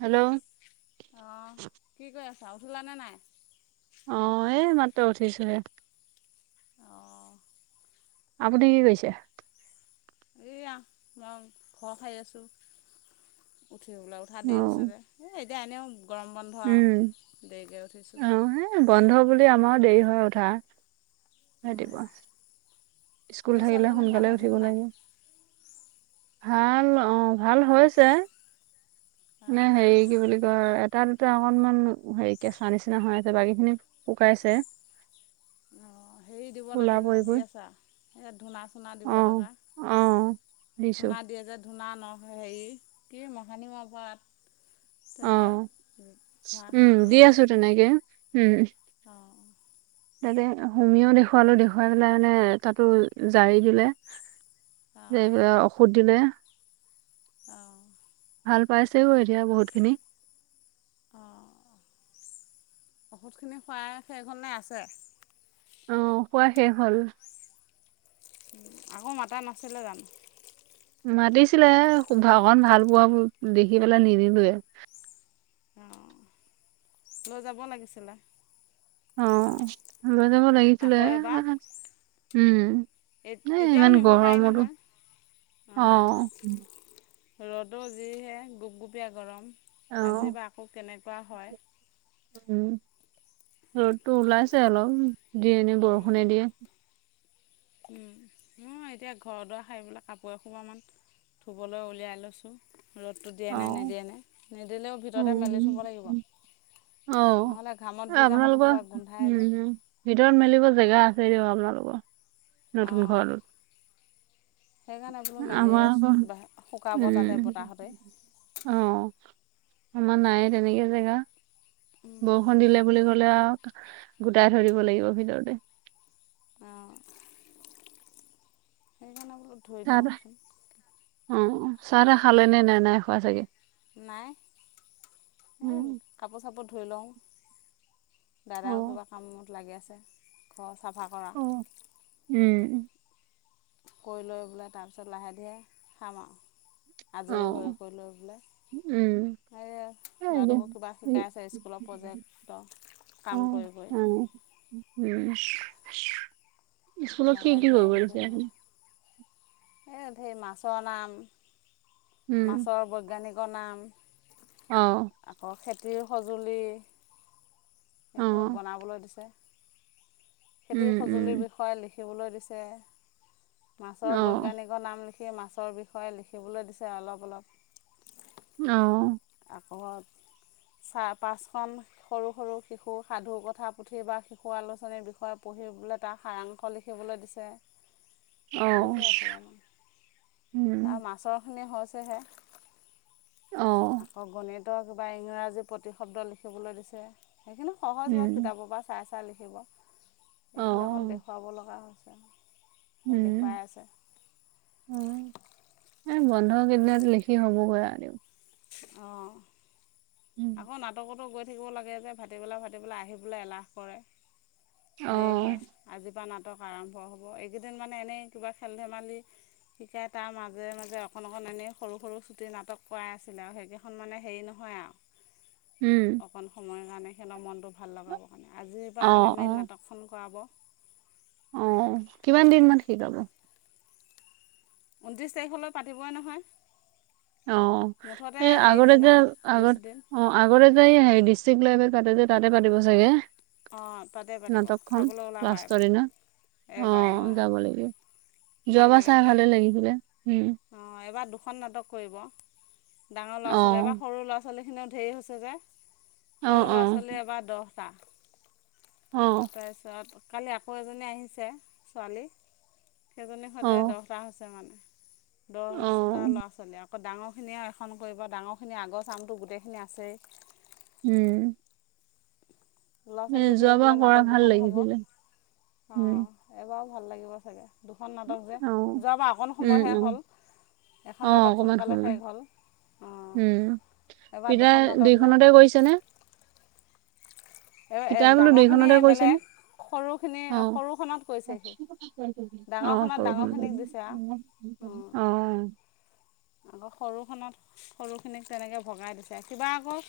Hello অঁ কি কৰি আছা উঠলা নে নাই? অঁ' এই মাত্ৰ উঠিছোহে। অঁ' আপুনি কি কৰিছে? এইয়া মই ঘৰ হাৰি আছোঁ। উঠি বোলে উঠা অ দেৰি হৈছে যে এই এতিয়া এনেও গৰম বন্ধ উম আৰু দেৰিকৈ উঠিছোঁ। অ বন্ধ বুলি আমাৰো দেৰি হয় উঠা। ৰাতিপোৱা স্কুল এই থাকিলে ছোৱালীজনী ভাল সোনকালে হৈছেনে উঠিব নাই লাগে। ভাল অঁ' ভাল হৈছে। মানে অঁ হেৰি কি বুলি কয় তাত অকনমান হেৰি কেচা নিচিনা হৈ আছে বাকীখিনি শুকাইছে। অঁ হেৰি দিব কোলা লাগে পৰি যে দি পৰি আছা ধূনা চুনা দিব অ লগা। অ দিছো ধূনা দিয়ে যে ধূনা ন হেৰি কি মহানিমৰ পাত। তেনেকৈ অঁ' উম ধোঁৱাখিনি দি দিয়ে যে আছো তেনেকে উম। অঁ' তাতে হুমিও দেখুৱালো দেখুৱাই পেলাই মানে তাতো জাৰি দিলে। এই অঁ যে ঔষধ দিলে। অঁ' ভাল পাইছেগৈ এতিয়া বহুতখিনি। অ ঔষুধ খিনি খোৱাই শেষ হল নে আছে? অ খোৱা শেষ হ'ল। আকৌ মাতা নাছিলে জানো? মাতিছিলে অকণমান ভাল পোৱা দেখি পেলাই নিনিলোৱে। অঁ লৈ যাব লাগিছিলে। অ লৈ যাব লাগিছিলে আকৌ এবাৰ এ উম এ এতিয়াও ইমান নিব পাৰি গৰম আৰু নহয় অ অঁ ৰ'দো যিহে গোপগুপীয়া গৰম অ আজি বা আকৌ কেনেকুৱা হয়। উম ৰ'দটো ওলাইছে অলপ দিয়ে নে বৰষুণে দিয়ে উম ময়ো এতিয়া ঘৰ দুৱাৰ সাৰি পেলাই কাপোৰ এসোপা মান ধুবলৈ উলিয়াই লৈছোঁ। ৰ'দটো দিয়ে অ নে নিদিয়ে নে নিদিলেও ভিতৰতে মেলি উম থ'ব লাগিব। অ নহ'লে এ ঘামত ভিজা কাপোৰ আপোনালোকৰ সোপা গোন্ধাই উম যে উম ভিতৰত মেলিব জেগা আছে দিয়ক আপোনালোকৰ নতুন ঘৰটোত। সেই কাৰণে বোলো আমাৰ আকৌ মেলিয়াই শুকাব তাতে উম বতাহতে অ আমাৰ নাইয়ে তেনেকে জেগা বহ বৰষুণ দিলে বুলি ক'লে আৰু গোটাই থৈ দিব লাগিব ভিতৰতে। অঁ সেইকাৰণে বুলো, অ চাহ তাহ খালে নে নাই নাই খোৱা চাগে? নাই এই উম কাপোৰ চাপোৰ ধুই লওঁ দাদাও অ কিবা কামত লাগি আছে ঘৰ চাফা কৰা। অ উম কৈ লৈ পেলাই তাৰ পিছত লাহে ধিৰে খাম আও। অ আজৰি হৈ কৰি লৈ বোলে, উম সেইয়া এই যে, ল'ৰাটোকো কিবা শিকাই আছে স্কুলৰ প্ৰজেক্ট অ কাম কৰি অ কৰি উম স্কুলত কি লাহে কি ধীৰে কৰিব দিছে সেই ধেই মাছৰ নাম উম মাছৰ বৈজ্ঞানিকৰ নাম অ আকৌ খেতিৰ সঁজুলি অ ইহঁতক বনাবলৈ দিছে উম খেতিৰ উম সঁজুলিৰ বিষ হয় লিখিবলৈ দিছে অ মাছৰ বৈজ্ঞানিক নাম লিখি মাছৰ বিষয়ে লিখিবলৈ দিছে অলপ অলপ। অ আকৌ চাহ পাঁচখন সৰু সৰু শিশু সাধু কথা পুথি বা শিশু আলোচনীৰ বিষয়ে পঢ়িবলৈ তাৰ সাৰাংশ লিখ লিখিবলৈ দিছে। অ দিছে এসোপামান উম তাৰ মাছৰ খিনি হৈছেহে অ আকৌ গণিত ত 'কিবা ইংৰাজী প্ৰতিশব্দ লিখিবলৈ দিছে সেইখিনি সহজ বাৰু উম কিতাপৰ পৰা চাই কাই লিখিব অ এইখিনি অকণ দেখুৱাব লগা হৈছে সেই দেখুৱাই আছে উম এই বন্ধ কেইদিনত লিখি হ'ব পৰা দিওঁ অঁ আকৌ নাটকতো গৈ থাকিব লাগে যে ভাটি বেলা ভাটি বেলা আহি পেলাই এলাহ কৰে অ দেৰি হয় আজিৰ পৰা নাটক আৰম্ভ হ'ব এইকেইদিন মানে এনেই কিবা খেল-ধেমালি শিকাই তাৰ মাজে মাজে অকণ অকণ এনেই সৰু সৰু ছুটি নাটক কৰাই আছিলে আৰু সেইগে খন মানে হেৰি নহয় আও উম অকণ সময়ৰ কাৰণে সিহঁতৰ মনটো ভাল লগাবৰ কাৰণে। আজিৰ পৰা মানে অ', মেইন অ', নাটকখন কৰাব অ কিমান দিনমান শিকাব? ঊনত্ৰিছ তাৰিখলৈ পাতিবই নহয় অ মুঠতে এ হেৰি আগতে দিন যে আৰু বিছ আগত দিন অ আগতে যে এই হেৰি, ডিষ্ট্ৰিক্ট লেবেল পাতে যে তাতে পাতিব চাগে অঁ তাতে পাতিব নাটকখন চাবলৈ ওলাবা এইবাৰ লাষ্টৰ দিনা, এইবাৰ অহ অঁ যাব লাগিব। যোৱাবাৰ চাই ভালে লাগিছিলে, উম অ' এইবাৰ দুখন নাটক কৰিব। ডাঙৰ ল'ৰা -ছোৱালী এবা, অ'। সৰু ল'ৰা ছোৱালীখিনিও ধেই হৈছে যে, অ', সৰু ল'ৰা- অ', ছোৱালীও এইবাৰ দহটা অ', তাৰপিছত কালি আকৌ এজনী আহিছে ছোৱালী সেইজনীৰ সৈতে অ', দহটা হৈছে মানে, দহটা অ', ল'ৰা-ছোৱালী আ কৌ ডাঙৰখিনিয়েও এখন কৰিব, ডাঙৰখিনিৰ আগৰ চামটো গোটেইখিনি আছেই উম এ ল'ৰা-ছোৱালী ধেই যোৱাবাৰ হ'লে কৰা নাটক ভাল দুখন হ'ব। অ লাগিছিলে উম, এইবাৰো ভাল লাগিব চাগে দুখন নাটক যে, অ', যোৱাবা অকণ উম, সময়হে অ', হ'ল, এখন অ', নাটক অকমান সোনকালে সময় শেষ হ'ল। অঁ উম এইবাৰ পিতাই দুখন নাটক যে দুইখনতে কৰিছে নে? এ এ পিতাই বোলো দুইখনতে ডাঙৰখিনিয়ে কৰিছেনে? বেলেগ, সৰুখিনি-সৰুখনত কৈৰিছে সি। হয় নেকি ডাঙৰখনত ডাঙৰখিনিক দিছে আও উম আকৌ সৰুখনত সৰুখিনিক তেনেকে ভগাই দিছে। সিবা আকৌ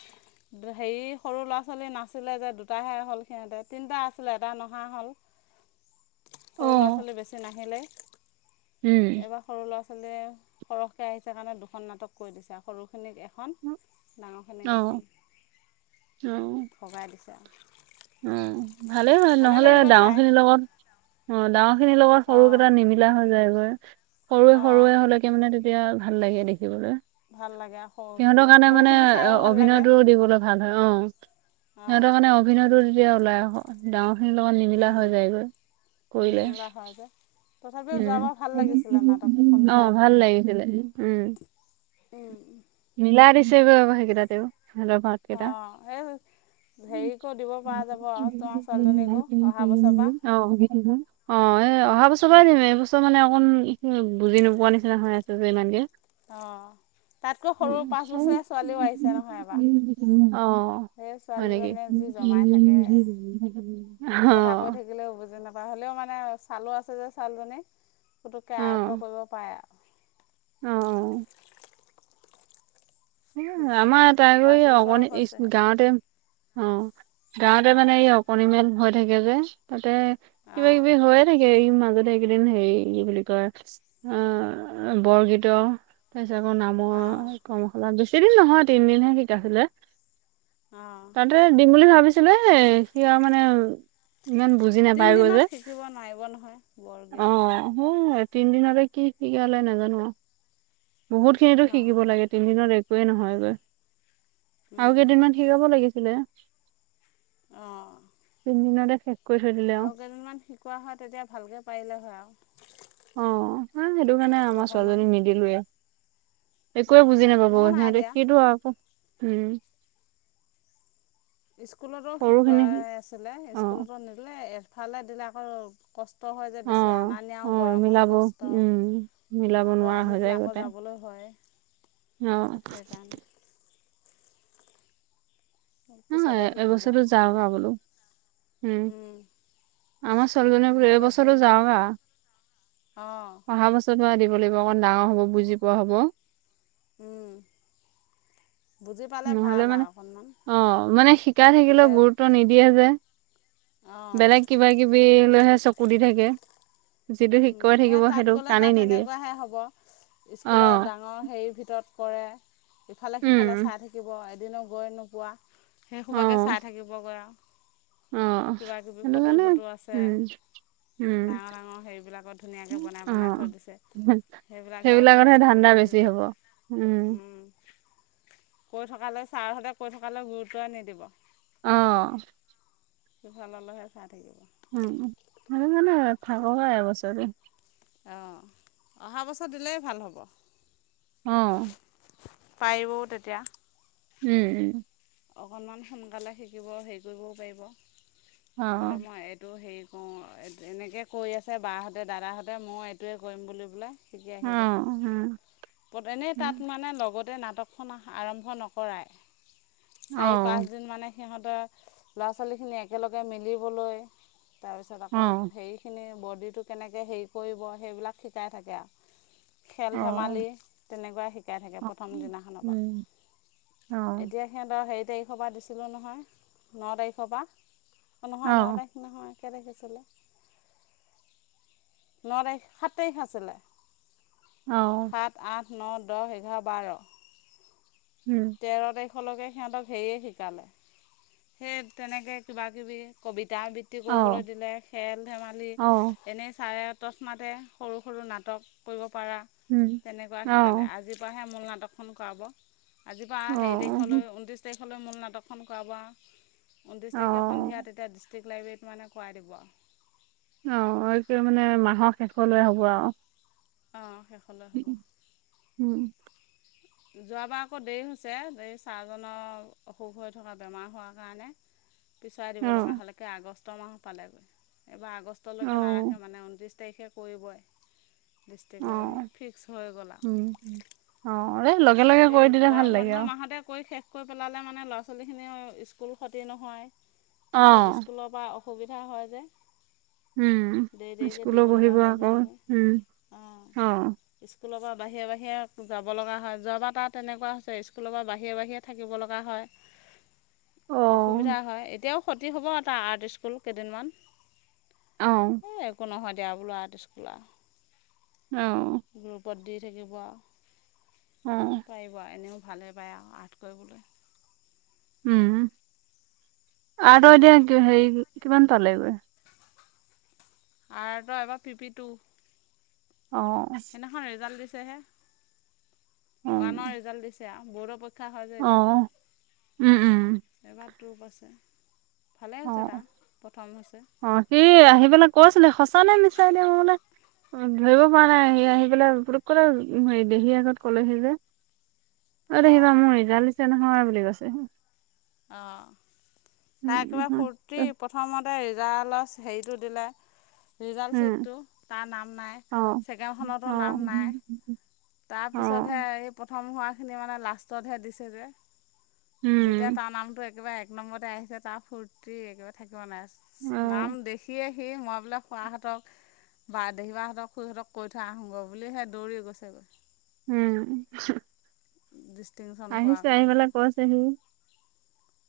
হেৰি সৰু ল'ৰা-ছোৱালী নাছিলে যে দুটাহে হ'ল সিহঁতে, তিনটা আছিলে এটা নহা হ'ল। সৰু ল'ৰা-ছোৱালী বেছি নাহিলে উম সৰু ল'ৰা-ছোৱালীয়ে, সৰহকে আহিছে কাৰণে দুখন নাটক কৰি দিছে আও সৰুখিনিক এখন, অ ডাঙৰখিনিক অ এখন ভগাই দিছে অ ভালেই হল, ভালে নহলে লাগিব ডাঙৰ চাই খিনিৰ লগত, অ ডাঙৰ খিনিৰ লগত সৰুকেইটা নিমি লা হৈ যায় গৈ অ এ মানে তেতিয়া ভাল লাগে দেখিবলৈ ভাল লাগ অহ সিহঁতৰ কাৰণে মানে অ-অভিনয়টো দিবলে ভাল হয় অ সিহঁতৰ কাৰণে অভিনয়তো তেতিয়া ওলাই আহু ডাঙৰ খিনিৰ লগত নিমিলা অঁ হৈ যায়গৈ, কৰিলে নিৰ্মিলা হয় যে তথাপিও যোৱাবাৰ ভাল লাগিছিল আমাৰ খন উম অ ভাল লাগিছিলে উম চাই উম মিলাই দিছেগৈ আকৌ সেইকেইটাতেওঁ, সিহঁতৰ ভাগ অ সেই হেৰিকো দিব পৰা যাব আও তোঁমাৰ ছোৱালীজনীকো অহা বছৰৰ পৰা অ ভিত্তি অ' এই অহা বছৰৰ পৰাই দিম, এই বছৰ মানে অকণ বুজি নোপোৱা নিচিনা হৈ আছে যে ইমান কে অ', তাতকৈ সৰু পাঁচ বছৰীয়া ছোৱালীও আহিছে নহয় এইবাৰ উ অ হয় যি নেকি? জমাই থাকে কথা কৈ অ' থাকিলেও বুজি নাপায়, হ'লেও মানে ছালো আছে যে ছোঁৱালীজনী, ফুটুককে অ আয়ত্ব কৰিব পাৰে আৰু। অ অ। উম শিকোৱা আমাৰ এতাই আকৌ এই পাঁচ বছৰ অকনি স্কু হৈছেহে গাঁৱতে অ', গাঁৱতে অঁ মানে এই অ কনিমেল হৈ থাকে যে তাতে কিবা কিবি অঁ হয় থাকে, ই মাজতে এইকেইদিন হেৰি কি বুলি কয় অ', বৰগীতৰ তাৰ পিছত আকৌ নাম অ'। আমাৰ বেছি দিন নহয়, তিনদিন হে শিকাইছিলে। অঁ তাতে দিম বুলি ভাবিছিলো, এ সি আৰু মানে ইমান বুজি নাপায়গৈ তিনিদিনত যে শিকিব নোৱাৰিব নহয় বৰগীত। মই, তিনদিনতে কি শিকালে নাজানো। বহুতখিনিতো শিকিব অঁ লাগে তিনদিনত একোৱেই নহয়গৈ আৰু উম কেইদিনমান শিকাব লাগিছিলে? অঁ। তিনিদিনতে শেষ। কৰি থৈ দিলে আৰু কেইদিনমান শিকোৱা হয় তেতিয়া ভালকৈ পাৰিলে হয় আও। অ, হ সেইটো কাৰণে আমাৰ ছোৱালীজনী নিদিলোয়ে। একোৱে বুজি নাপাব মোৰো নাই সিহঁতে দিয়া সেইটো আকৌ উম। স্কুলতো সৰুখিনি শিকোৱাই আছিলে, অ স্কুলতো নিদিলে এফালে দিলে আকৌ কষ্ট হয় যে অ বেছি আনা অ নিয়াওঁ গৰমত মিলাব কষ্ট উম মিলাব আকৌ নোৱাৰা হৈ আহি যায় পেলাই আকৌ গোটাই যাবলৈ হয়। অ। সেইকাৰণে নহয়, পিছতে শিকিব এবছৰটো আৰু যাও যা বোলো বেলেগত হুম। আমাৰ ছোৱালীজনী বুলে এবছৰো যাওগা। অ। অহা বছৰ পৰা দিব লাগিব অকণ ডাঙৰ হ'ব, বুজি পোৱা হ'ব। উম। বুজি পালে ভাল নহলে লা মানে অকণমান। অ মানে শিকাই থাকিলেও তেতিয়া গুৰুত্ব নিদিয়ে যে অঁ বেলেগ কিবা কিবি লৈহে চকু দি থাকে। যিটো হুম শিকাই সেই থাকিব তাত সেইটো গ'লে তাত কাণেই নিদিয়ে তেনেকুৱাহে হ'ব, ইচ অ স্কুলৰ ডাঙৰ হেৰিৰ ভিতৰত কৰে, ইফালে -সিফালে উম চাই থাকিব, এদিনো গৈ নোপোৱা। সেই অ সোবাকেই চাই থাকিব পৰা। অ কিবা কিবি সেইটো ফটো - কাৰণে চটো আছে, উম উম ডাঙৰ - ডাঙৰ হেৰি বিলাকত অ ধুনীয়াকৈ বনাই বনাই থৈ দিছে সেইবিলাকতহে চকু ধান্দা দি বেছি ফুৰিব। হ'ব উম। উম, কৈ থকালৈ ছাৰহতে কৈ থকালৈ গুৰুত্বই নিদিব। অ। সিফাল ল'লেহে চাই থাকিব। উম, সেইটো কাৰনে থাকো পাই এবছৰটো। অঁ, অহা বছৰ দিলেই ভাল হ'ব। অ। পাৰিবও তেতিয়া। উম উম। অকণমান সোনকালে শিকিব হেৰি কৰিবও পাৰিব, অ বোলে মই এইটো হেৰিত অঁ এনেকে কৈ আছে বাহঁতে দাদাহঁতে মই এইটোৱে কৰিম বুলি পেলাই শিকি অ আহিব পতেনে তাত মানে লগতে নাটক খনা আৰম্ভ নকৰাই চাৰি পাঁচদিন মানে সিহঁতে ল'ৰা ছোৱালীখিনি একেলগে মিলিবলৈ তাৰপিছত আকৌ হেৰিখিনি বডিটো কেনেকে হেৰি কৰিব সেইবিলাক শিকাই থাকে আ খেল ধেমালি তেনেকুৱা শিকাই থাকে প্ৰথম দিনাখনৰ উম পা উম অ এতিয়া সিহঁতৰ হেৰি তাৰিখ পা দিছিলে নহয় ন তাৰিখৰ পা এ অ অ নহয় ন তাৰিখ নহয় কে তাৰিখে দিছিলে ন তাৰিখ সাত তাৰিখ আছিলে অ সাত আঠ ন দহ এঘাৰ বাৰ উম তেৰ তাৰিখলৈকে সিহঁতক হেৰিয়ে শিকালে সেই তেনেকে কিবা কিবি কবিতা আবৃ খেতি অ কৰিবলৈ দিলে খেল ধেমালি অ অ এনেই ছাৰে তচমাতে সৰু সৰু নাটক কৰিব পাৰা উম তেনেকুৱা অ শিকালে আজিৰ পৰাহে মূল নাটক নাটখন কৰাব আজিৰ পা অ হেৰি উম তাৰিখলৈ ঊনত্ৰিছ তাৰিখলৈ মূল নাটকখন কৰাব আ ঊনত্ৰিছ অ অ তাৰিখে সন্ধিয়া তেতিয়া ডিষ্ট্ৰিক লাইবেৰিয়া কৰাই দিব আও অ এইটোৱে মানে মাহৰ শেষ লৈ হ'ব আউ অঁ শেষলৈ হ'ব উম যোৱাবাৰ আকৌ দেৰি হৈছে দেৰি ছাৰজনৰ অসুখ হৈ থকা বেমাৰ হোৱাৰ কাৰণে পিছুৱাই দিব অ লগা হল একে আগষ্ট মাহ পালেগৈ এইবাৰ আগষ্ ষ্টলৈকে অ নাৰাখে মানে ঊনত্ৰিছ তাৰিখে কৰিবই ডিষ্ট্ৰিক্ট অ লাইব্ৰেৰীত ফিক্স হৈ গ'ল আ উম, অ এ লগে লগ এই গৰম বন্ধ মাহতে কৰি শেষ কৈ পেলালে মানে ল'ৰা ছোৱালীখিনি অ স্কুল ক্ষতি নহয় অ, পিছত স্কুলত বা অসুবিধা হয় যে উম, দেৰি দেৰিকে স্কুলো দিব লগা বহিব হৈ আকৌ যায়গৈ উম, অ স্কুলৰ পা বাহিৰে বাহিৰে যাব লগা হয় যোৱা বাৰ তাৰ তেনেকুৱা হৈছে স্কুলৰ পৰা বাহিৰে বাহিৰে থাকিব লগা হয় অ, অসুবিধা হয় এতিয়াও ক্ষতি হ'ব তা আৰ্ট স্কুল কেইদিনমান অ এ একো নহয় দিয়া বোলো আৰু আৰ্ট স্কুল আও অ গ্ৰুপত দি থাকিব অ পাৰিব এনেও ভালেই পায় আ আৰ্ট কৰিবলৈ উম আৰ্ট ত এতিয়া হেৰি কিমান পালেগৈ আৰ্ট ত এইবাৰ পিপি টু অ সেখন ৰিজাল্ট দিছেহে অ, ওৱানৰ ৰিজাল্ট দিছে আও বৰ্ডৰ প শিক্ষা হয় যে অ, এতিয়া উম, উম, এ-বাৰ টু পাইছে ভালে অ, হৈছে তাৰ প্ৰথম হৈছে অ সি আহি পেলাই কৈছিলে সঁচা নে মিছাই এতিয়া মই বোলে ধৰিব পৰা নাই সি আহি পেলাই পুতুককতে হেই দেহীৰ আগত কলেহি যে অ' দেহী-বা অঁ মোৰ ৰিজাল্ট দিছে নহয় বুলি কৈছে। অঁ, উম, তাই একেবা উম, ফূৰ্তি প্ৰথমতে ৰিজালচ হেৰিটো দিলে ৰিজাল্ট উম চিটটো, তাৰ নাম নাই অ, অ', ছেকেণ্ডখনতো নাম নাই তাৰপিছতহে অ', এই প্ৰথম হোৱাখিনি মানে লাষ্টতহে দিছে যে যেতিয়া উম, তাৰ নামটো একেবাৰে এক নম্বৰতে আহিছে তাৰ ফুৰ্তি একেবা থাকিব নাই, অ', নাম দেখিয়ে সি মই বোলে খোৱাহঁতক বা দেহী বা-হঁতক, খুৰিহঁতক কৈ থৈ আহোগ বুলি হে দৌৰি গৈছে ক। উম ডিষ্টেংগোচং আহিছে আহি পেলাই কৈছেহি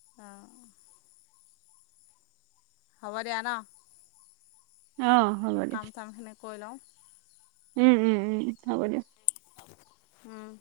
অ' হ'ব দিয়া ন? অ', হ'ব কাম-চামখিনি ক‌ই লওঁ। উম-উম-উম, হ'ব দিয়া। উম্